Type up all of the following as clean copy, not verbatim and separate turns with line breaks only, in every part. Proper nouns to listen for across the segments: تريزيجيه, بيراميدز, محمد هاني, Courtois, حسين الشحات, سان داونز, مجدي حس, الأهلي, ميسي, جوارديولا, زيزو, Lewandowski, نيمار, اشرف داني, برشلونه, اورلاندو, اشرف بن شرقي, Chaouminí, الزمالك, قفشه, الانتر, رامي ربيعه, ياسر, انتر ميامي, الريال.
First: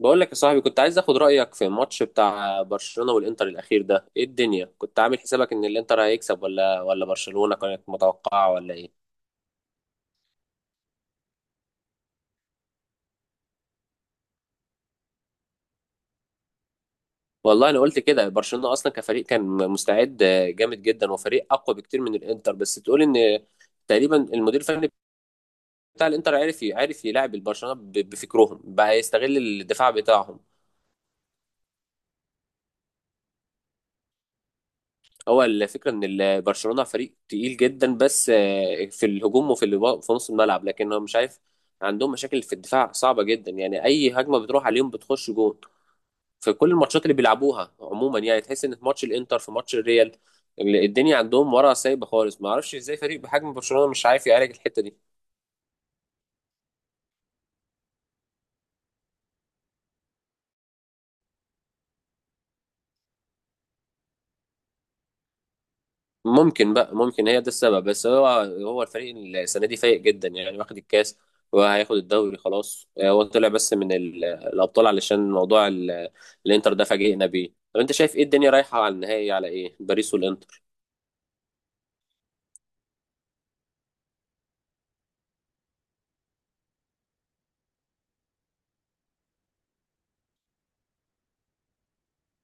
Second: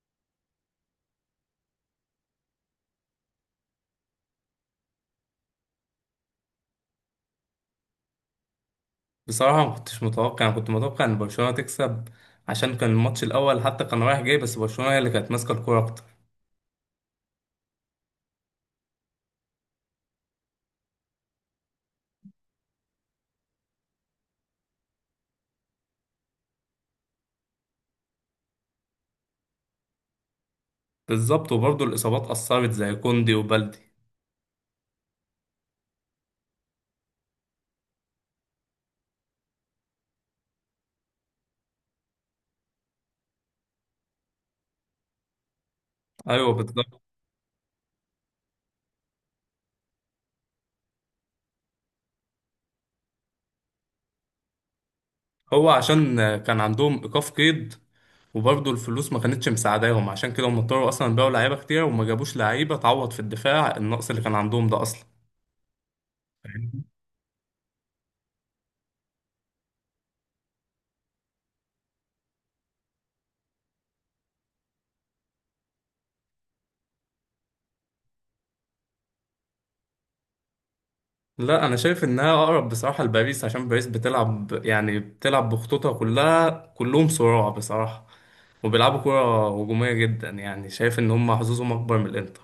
بقول لك يا صاحبي، كنت عايز اخد رايك في الماتش بتاع برشلونه والانتر الاخير ده. ايه الدنيا؟ كنت عامل حسابك ان الانتر هيكسب ولا برشلونه كانت متوقعه ولا ايه؟
بصراحة، ما كنتش متوقع. أنا كنت متوقع إن برشلونة تكسب، عشان كان الماتش الأول حتى كان رايح جاي، بس برشلونة هي اللي كانت ماسكة الكورة أكتر.
والله انا قلت كده، برشلونه اصلا كفريق كان مستعد جامد جدا، وفريق اقوى بكتير من الانتر. بس تقول ان تقريبا المدير الفني بتاع الانتر عارف يلعب البرشلونه، بفكرهم بقى يستغل الدفاع بتاعهم.
بالظبط، وبرضه الإصابات أثرت زي كوندي وبالدي.
هو الفكره ان برشلونه فريق تقيل جدا بس في الهجوم وفي اللي في نص الملعب، لكن هو مش عارف عندهم مشاكل في الدفاع صعبه جدا. يعني اي هجمه بتروح عليهم بتخش جون
أيوه
في كل
بالظبط.
الماتشات اللي بيلعبوها عموما. يعني تحس ان في ماتش الانتر، في ماتش الريال، الدنيا عندهم ورا سايبه خالص. ما اعرفش ازاي فريق بحجم برشلونه مش عارف يعالج الحته دي.
هو عشان كان عندهم إيقاف قيد، وبرضه الفلوس ما كانتش مساعداهم، عشان كده هم اضطروا أصلا يبيعوا لعيبة كتير وما جابوش لعيبة تعوض في الدفاع النقص اللي كان عندهم ده أصلا.
ممكن هي ده السبب، بس هو هو الفريق السنه دي فايق جدا، يعني واخد الكاس وهياخد الدوري خلاص. هو طلع بس من الابطال علشان موضوع الانتر ده فاجئنا بيه. طب انت شايف ايه؟ الدنيا رايحه على النهائي على ايه، باريس والانتر؟
لا، انا شايف انها اقرب بصراحه لباريس، عشان باريس بتلعب، يعني بتلعب بخطوطها كلها، كلهم صراع بصراحه، وبيلعبوا كرة هجومية جدا، يعني شايف ان هم حظوظهم اكبر من الانتر.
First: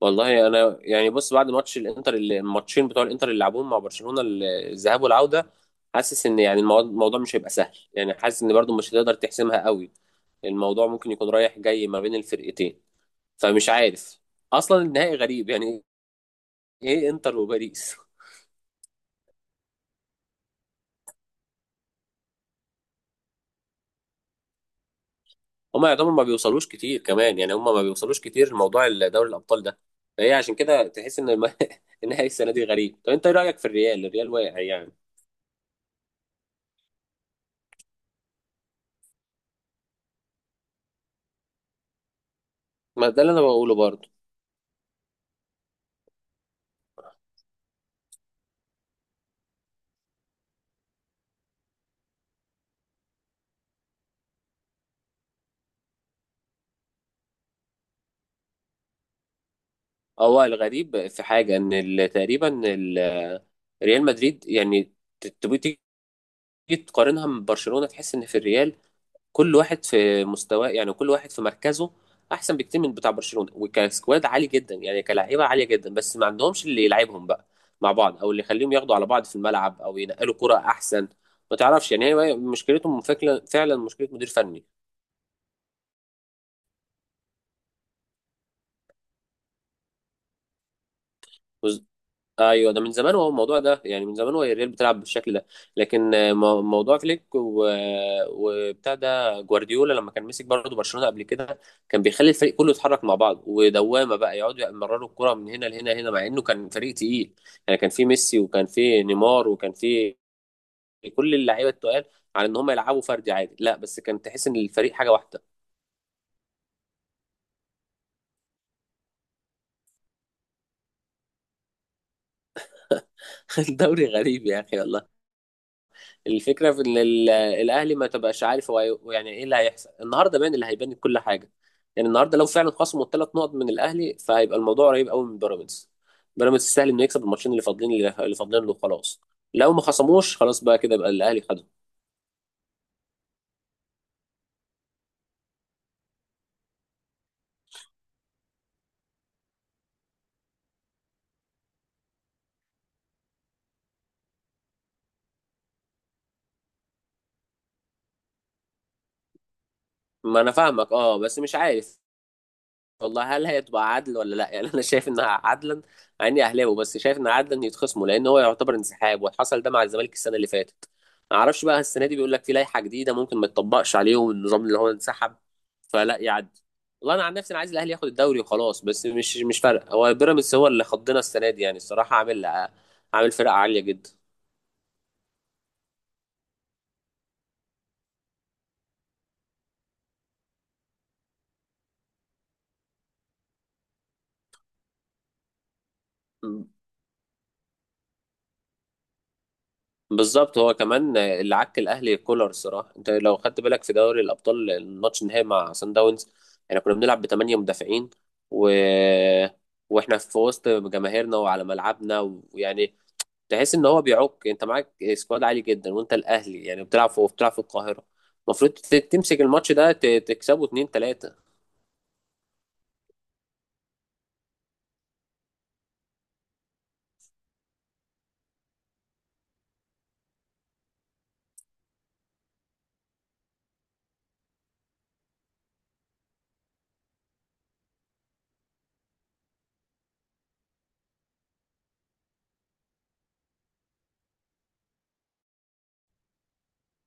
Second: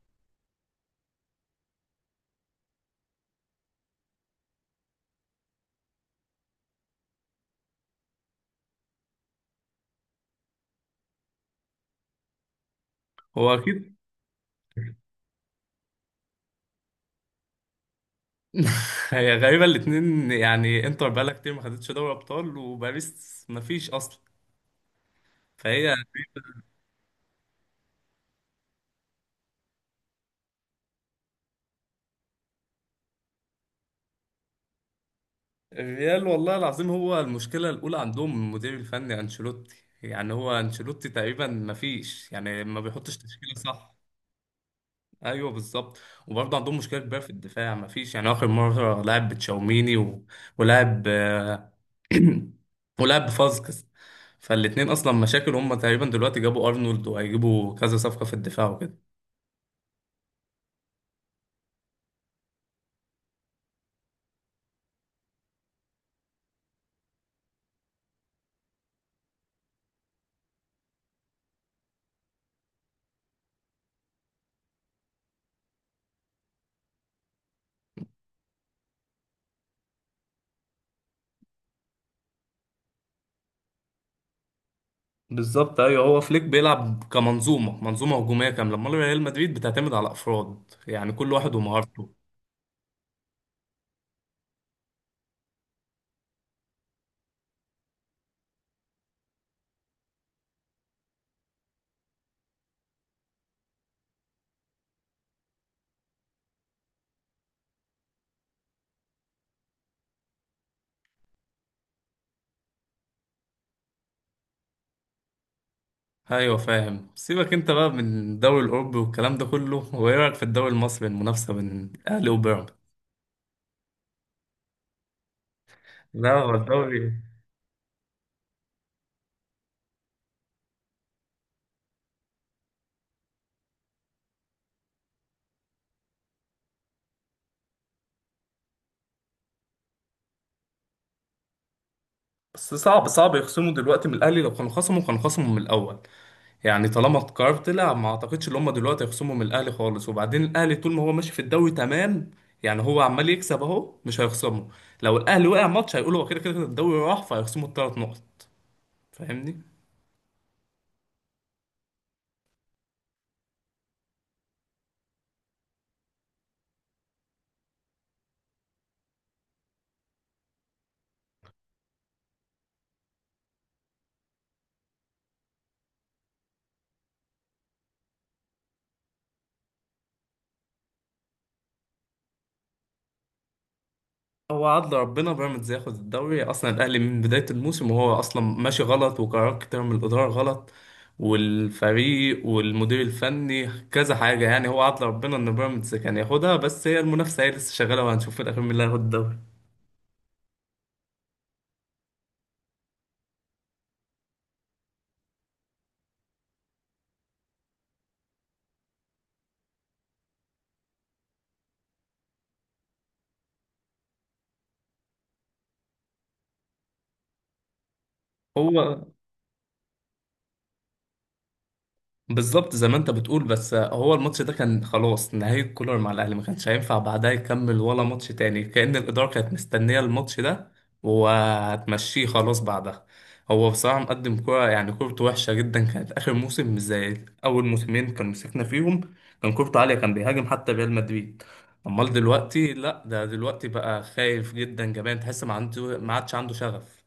والله انا يعني بص، بعد ماتش الانتر، الماتشين بتوع الانتر اللي لعبوهم مع برشلونه، الذهاب والعوده، حاسس ان يعني الموضوع مش هيبقى سهل. يعني حاسس ان برضو مش هتقدر تحسمها قوي. الموضوع ممكن يكون رايح جاي ما بين الفرقتين،
هو
فمش
اكيد.
عارف. اصلا النهائي غريب يعني، ايه، انتر وباريس؟
هي غريبة الاتنين، يعني انتر بقالها كتير ما خدتش دوري ابطال، وباريس ما فيش اصلا،
هما
فهي.
يعتبر ما بيوصلوش كتير كمان، يعني هما ما بيوصلوش كتير لموضوع دوري الابطال ده. فهي عشان كده تحس ان النهائي السنه دي غريب. طب انت ايه رايك في الريال؟ الريال واقع يعني.
الريال، والله العظيم، هو المشكلة الاولى عندهم المدير الفني انشيلوتي. يعني هو انشيلوتي تقريبا ما فيش، يعني ما
ما
بيحطش
ده اللي انا
تشكيلة
بقوله
صح.
برضه.
ايوه بالظبط. وبرضه عندهم مشكله كبيره في الدفاع، مفيش يعني اخر مره لعب بتشاوميني و ولعب ولعب بفازكس. فالاتنين اصلا مشاكل، هم تقريبا دلوقتي جابوا ارنولد وهيجيبوا كذا صفقه في الدفاع وكده.
هو الغريب في حاجه ان ال- ريال مدريد يعني، تبقى تيجي تقارنها من برشلونه، تحس ان في الريال كل واحد في مستواه، يعني كل واحد في مركزه احسن بكتير من بتاع برشلونه. وكسكواد عالي جدا، يعني كلاعيبه عاليه جدا، بس ما عندهمش اللي يلعبهم بقى مع بعض، او اللي يخليهم ياخدوا على بعض في الملعب، او ينقلوا كرة احسن. ما تعرفش يعني، هي مشكلتهم فعلا مشكله مدير فني.
بالظبط ايوه، هو فليك بيلعب كمنظومه، منظومه هجوميه كامله. امال ريال مدريد بتعتمد على افراد، يعني كل واحد ومهارته.
ايوه، ده من زمان، هو الموضوع ده يعني من زمان هو الريال بتلعب بالشكل ده. لكن موضوع فليك وبتاع ده جوارديولا، لما كان مسك برضه برشلونه قبل كده، كان بيخلي الفريق كله يتحرك مع بعض، ودوامه بقى يقعدوا يمرروا الكره من هنا لهنا هنا، مع انه كان فريق تقيل. يعني كان في ميسي وكان في نيمار وكان في كل اللعيبه التقال، على ان هم يلعبوا فردي عادي؟ لا، بس كان تحس ان الفريق حاجه واحده.
ايوه فاهم. سيبك انت بقى من الدوري الاوروبي والكلام ده كله، وايه رايك في الدوري المصري، المنافسه بين الاهلي وبيراميدز؟
الدوري غريب يا اخي والله.
لا، هو
الفكرة في إن
الدوري.
الأهلي ما تبقاش عارف هو يعني إيه اللي هيحصل النهاردة. باين اللي هيبان كل حاجة. يعني النهاردة لو فعلا خصموا الثلاث نقط من الأهلي، فهيبقى الموضوع قريب قوي من بيراميدز. بيراميدز سهل إنه يكسب الماتشين اللي فاضلين، اللي فاضلين له خلاص. لو ما خصموش، خلاص بقى، كده بقى الأهلي خده.
بس صعب صعب يخصموا دلوقتي من الاهلي، لو كانوا خصموا كانوا خصموا من الاول. يعني طالما القرار طلع، ما اعتقدش ان هم دلوقتي هيخصموا من الاهلي خالص، وبعدين الاهلي طول ما هو ماشي في الدوري تمام، يعني هو عمال يكسب اهو، مش هيخصمه. لو الاهلي وقع ماتش، هيقولوا هو كده كده الدوري راح، فهيخصموا الثلاث نقط. فاهمني.
ما أنا فاهمك أه، بس مش عارف والله، هل هي تبقى عدل ولا لا؟ يعني انا شايف انها عدلا، مع اني اهلاوي، بس شايف ان عدلا يتخصموا، لان هو يعتبر انسحاب، وحصل ده مع الزمالك السنه اللي فاتت. ما اعرفش بقى السنه دي بيقول لك في لائحه جديده ممكن ما تطبقش عليهم النظام، اللي هو انسحب فلا يعدي. والله انا عن نفسي انا عايز الاهلي ياخد الدوري وخلاص، بس مش فارق. هو بيراميدز هو اللي خضنا السنه دي يعني، الصراحه عامل فرقه عاليه جدا.
هو عدل ربنا بيراميدز ياخد الدوري، اصلا الاهلي من بدايه الموسم وهو اصلا ماشي غلط، وقرارات كتير من الاداره غلط، والفريق والمدير الفني كذا حاجه. يعني هو عدل ربنا ان بيراميدز كان ياخدها، بس هي المنافسه هي لسه شغاله، وهنشوف في الاخير مين اللي هياخد الدوري.
بالظبط، هو كمان اللي عك الاهلي كولر. الصراحه انت لو خدت بالك في دوري الابطال، الماتش النهائي مع سان داونز، احنا كنا بنلعب بثمانيه مدافعين و... واحنا في وسط جماهيرنا وعلى ملعبنا، ويعني تحس ان هو بيعك. انت معاك سكواد عالي جدا، وانت الاهلي يعني، بتلعب في القاهره، المفروض
هو
تمسك الماتش ده، تكسبه 2-3.
بالظبط زي ما انت بتقول، بس هو الماتش ده كان خلاص نهاية كولر مع الاهلي، ما كانش هينفع بعدها يكمل ولا ماتش تاني. كأن الإدارة كانت مستنية الماتش ده وهتمشيه خلاص بعدها. هو بصراحة مقدم كورة، يعني كورته وحشة جدا كانت آخر موسم، مش زي أول موسمين كان مسكنا فيهم. كان كورته عالية، كان بيهاجم حتى ريال مدريد. أمال دلوقتي لأ، ده دلوقتي بقى خايف جدا، جبان، تحس ما عنده، ما عادش عنده شغف.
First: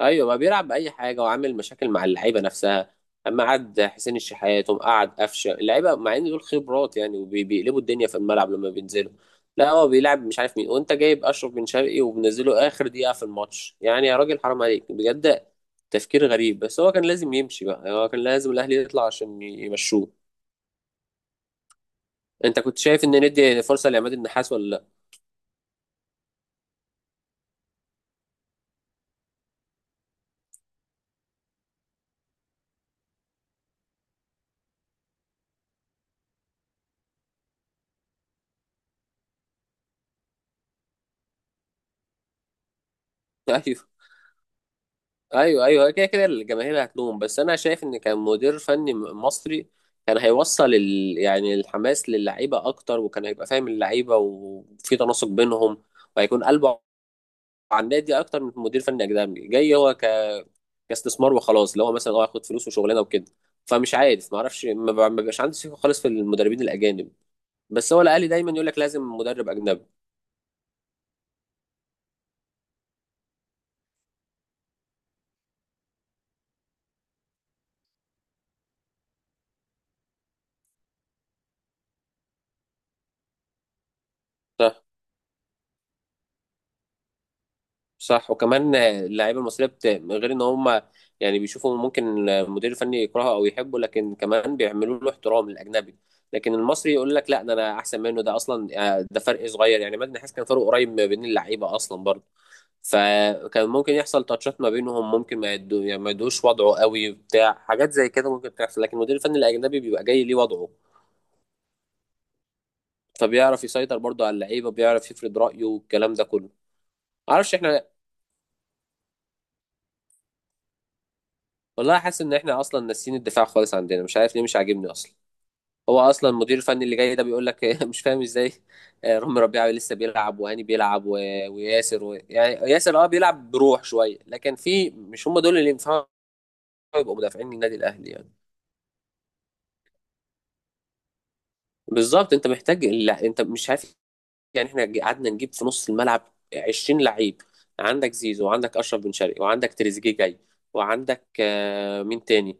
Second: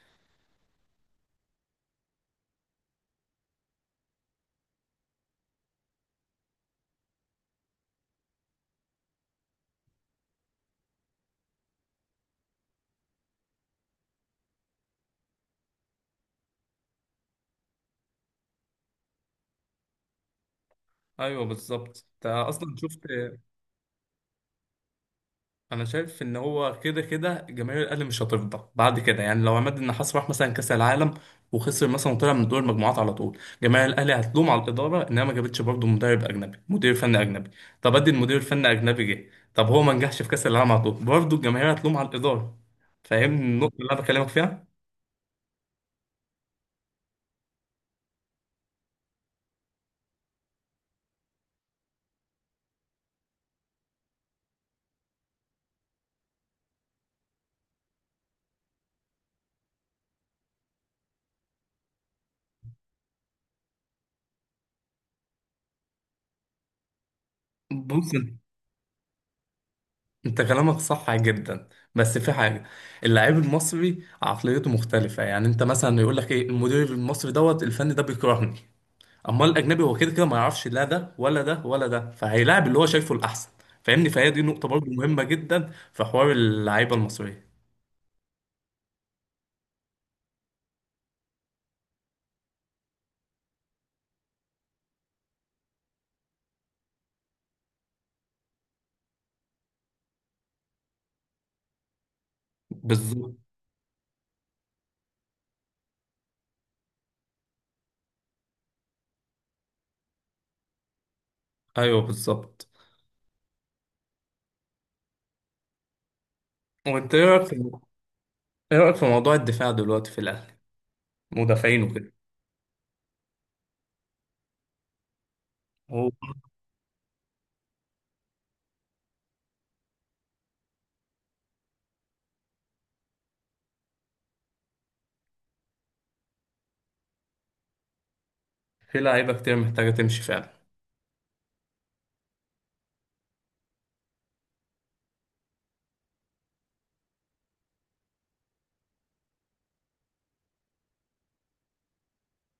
ايوه ما بيلعب باي حاجه، وعامل مشاكل مع اللعيبه نفسها. اما قعد حسين الشحات وقعد قفشه اللعيبه، مع ان دول خبرات يعني، وبيقلبوا الدنيا في الملعب لما بينزلوا. لا، هو بيلعب مش عارف مين، وانت جايب اشرف بن شرقي وبنزله اخر دقيقه في الماتش. يعني يا راجل حرام عليك بجد، تفكير غريب. بس هو كان لازم يمشي بقى، يعني هو كان لازم الاهلي يطلع عشان يمشوه.
أيوه بالظبط. أنت
انت
أصلا
كنت شايف
شفت،
ان ندي فرصه لعماد النحاس ولا
انا شايف ان هو كده كده جماهير الاهلي مش هترضى بعد كده. يعني لو عماد النحاس راح مثلا كاس العالم، وخسر مثلا وطلع من دور المجموعات على طول، جماهير الاهلي هتلوم على الاداره انها ما جابتش برضه مدرب اجنبي، مدير فني اجنبي. طب ادي المدير الفني اجنبي جه، طب هو ما نجحش في كاس العالم على طول، برضه الجماهير هتلوم على الاداره. فاهمني
لا؟
النقطه اللي
ايوه
انا بكلمك فيها؟
ايوه ايوه، كده كده الجماهير هتلوم. بس انا شايف ان كان مدير فني مصري كان هيوصل يعني الحماس للعيبه اكتر، وكان هيبقى فاهم اللعيبه وفي تناسق بينهم، وهيكون قلبه على النادي اكتر من مدير فني اجنبي جاي هو كاستثمار وخلاص. اللي هو مثلا اه، هاخد فلوس وشغلانه وكده. فمش عارف، ما اعرفش، ما بيبقاش عندي ثقه خالص في المدربين الاجانب. بس هو
بص،
الاهلي دايما يقول لك لازم مدرب اجنبي.
انت كلامك صح جدا، بس في حاجه. اللاعب المصري عقليته مختلفه، يعني انت مثلا يقول لك ايه، المدير المصري دوت الفني ده بيكرهني. امال الاجنبي هو كده كده ما يعرفش لا ده ولا ده ولا ده، فهيلاعب اللي هو شايفه الاحسن. فاهمني؟ فهي دي نقطه برضه مهمه جدا في حوار اللعيبه المصريه.
صح، وكمان اللعيبه المصريه من غير ان هم يعني بيشوفوا ممكن المدير الفني يكرهه او يحبه، لكن كمان بيعملوا له احترام الاجنبي. لكن المصري يقول لك لا، ده انا احسن منه ده اصلا. ده فرق صغير يعني، مجدي حس كان فرق قريب ما بين اللعيبه اصلا برضه.
بالظبط
فكان ممكن يحصل تاتشات ما بينهم، ممكن ما يدو... يعني ما يدوش وضعه قوي بتاع حاجات زي كده، ممكن تحصل. لكن المدير الفني الاجنبي بيبقى جاي ليه وضعه،
ايوه. بالظبط،
فبيعرف يسيطر برضه على اللعيبه، بيعرف يفرض رايه والكلام ده كله.
وانت ايه رايك في،
معرفش احنا.
ايه رايك في موضوع الدفاع دلوقتي في الاهلي، مدافعين
والله
وكده؟
حاسس ان احنا اصلا ناسيين الدفاع خالص عندنا، مش عارف ليه، مش عاجبني اصلا. هو
هو
اصلا المدير الفني اللي جاي ده بيقول لك مش فاهم ازاي. رامي ربيعه لسه بيلعب، وهاني بيلعب وياسر يعني ياسر اه بيلعب بروح شويه، لكن في مش هم دول اللي ينفعوا يبقوا مدافعين للنادي الاهلي يعني.
في لعيبه كتير محتاجه تمشي فعلا،
بالظبط، انت محتاج، لا انت مش عارف. يعني احنا قعدنا نجيب في نص الملعب 20 لعيب. عندك زيزو، وعندك اشرف بن شرقي، وعندك تريزيجيه جاي، وعندك مين تاني؟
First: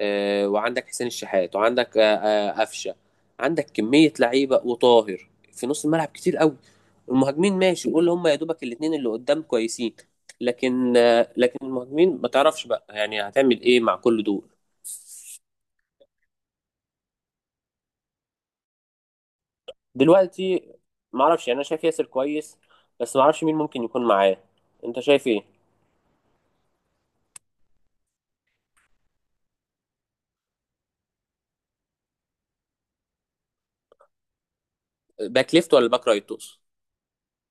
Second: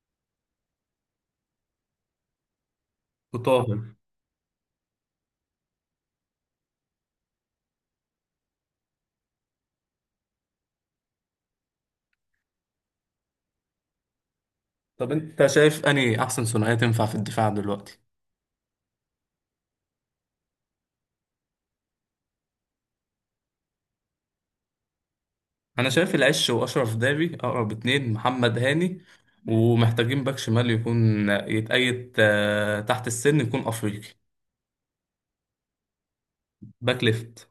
وعندك حسين الشحات، وعندك قفشه. عندك
وطاهر.
كميه لعيبه وطاهر في نص الملعب كتير قوي. المهاجمين ماشي، قول هم يا دوبك الاثنين اللي قدام كويسين. لكن لكن المهاجمين ما تعرفش بقى يعني هتعمل ايه مع كل دول.
طب انت شايف انهي احسن ثنائيه تنفع في الدفاع دلوقتي؟
دلوقتي، ما اعرفش يعني، انا شايف ياسر كويس، بس ما اعرفش مين ممكن يكون معاه. انت شايف ايه؟
انا شايف العش واشرف داري اقرب اتنين، محمد هاني، ومحتاجين باك شمال يكون يتأيد، تحت السن، يكون افريقي.
باك ليفت ولا باك رايت تقصد؟
باك ليفت.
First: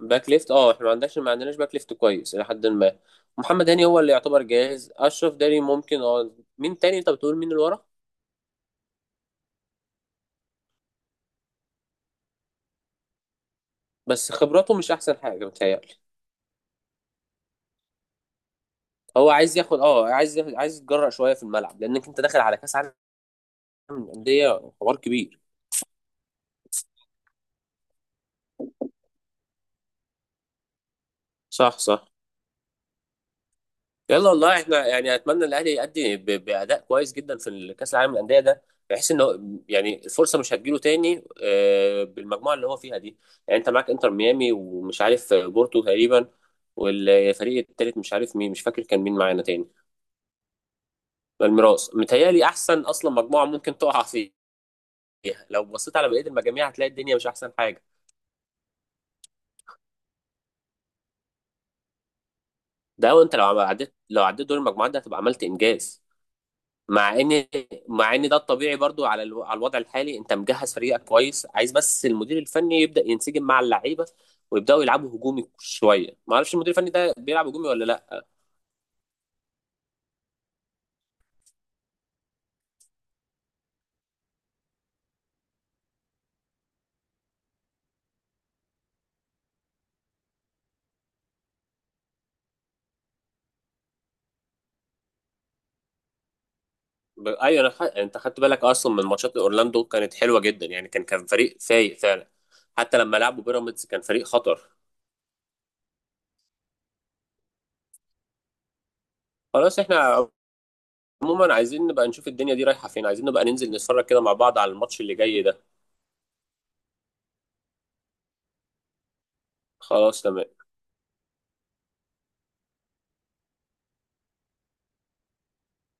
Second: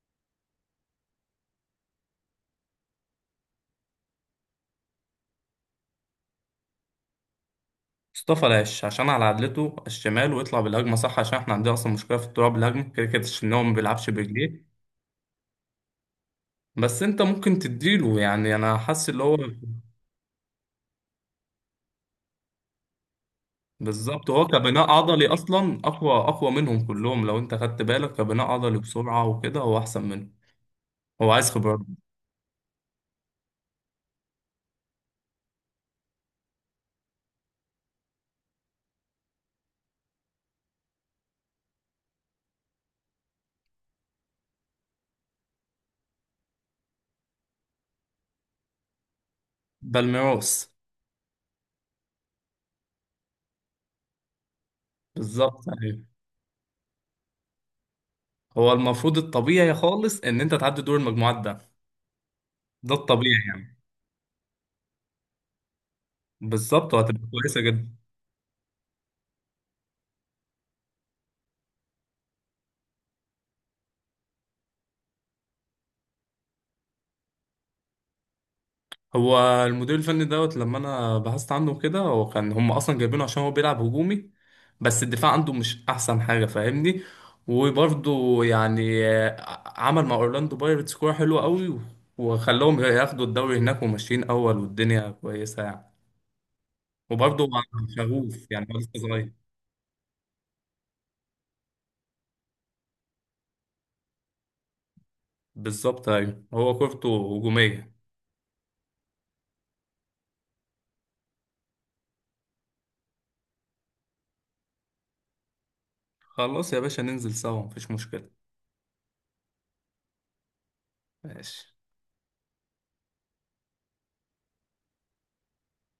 باك ليفت، اه، احنا ما عندناش باك ليفت كويس الى حد ما. محمد هاني هو اللي يعتبر جاهز، اشرف داني ممكن، اه. مين تاني انت بتقول، مين اللي ورا؟
مصطفى العش عشان على عدلته على الشمال ويطلع بالهجمه صح، عشان احنا عندنا اصلا مشكله في الطلوع بالهجمه كده كده، ان هو ما بيلعبش
بس
برجليه.
خبراته مش احسن حاجه متهيألي.
بس انت ممكن تديله، يعني انا حاسس اللي
هو
هو.
عايز ياخد، اه، عايز يتجرأ شويه في الملعب، لانك انت داخل على كاس عالم
بالظبط. هو
للانديه،
كبناء
حوار
عضلي
كبير.
اصلا اقوى اقوى منهم كلهم، لو انت خدت بالك كبناء عضلي بسرعه وكده هو احسن منه. هو عايز خبرات.
صح صح. يلا، والله احنا يعني اتمنى الاهلي يأدي باداء كويس جدا في كاس العالم للانديه ده. بحيث ان هو يعني الفرصه مش هتجيله تاني، بالمجموعه اللي هو فيها دي. يعني انت معاك انتر ميامي، ومش عارف بورتو تقريبا، والفريق التالت مش عارف مين، مش فاكر كان مين معانا تاني.
بالميروس.
الميراث متهيألي احسن اصلا مجموعه ممكن تقع فيها. لو
بالظبط
بصيت
ايوه.
على بقيه المجاميع هتلاقي الدنيا مش احسن حاجه.
هو المفروض الطبيعي خالص ان انت تعدي دور المجموعات ده، ده
ده
الطبيعي
وانت لو
يعني.
عديت، دور المجموعات ده هتبقى عملت انجاز.
بالظبط،
مع
وهتبقى
ان
كويسه جدا.
مع ان ده الطبيعي برضو على على الوضع الحالي. انت مجهز فريقك كويس، عايز بس المدير الفني يبدا ينسجم مع اللعيبه، ويبداوا يلعبوا هجومي شويه. ما اعرفش المدير الفني ده بيلعب هجومي ولا لا.
هو المدير الفني دوت لما انا بحثت عنه كده، هو كان هم اصلا جايبينه عشان هو بيلعب هجومي، بس الدفاع عنده مش احسن حاجه، فاهمني. وبرضه يعني عمل مع اورلاندو بايرتس كوره حلوه قوي، وخلاهم ياخدوا الدوري هناك وماشيين اول، والدنيا كويسه يعني. وبرضه
ايوه
مع،
انا انت خدت
شغوف،
بالك
يعني هو لسه
اصلا من
صغير.
ماتشات اورلاندو، كانت حلوه جدا يعني، كان فريق فايق فعلا. حتى لما لعبوا بيراميدز كان فريق خطر.
بالظبط ايوه هو كورته هجوميه.
خلاص، احنا عموما عايزين نبقى نشوف الدنيا دي رايحه فين، عايزين نبقى ننزل نتفرج كده مع بعض على الماتش اللي جاي ده.
خلاص يا باشا ننزل سوا، مفيش مشكله.
خلاص تمام.
ماشي.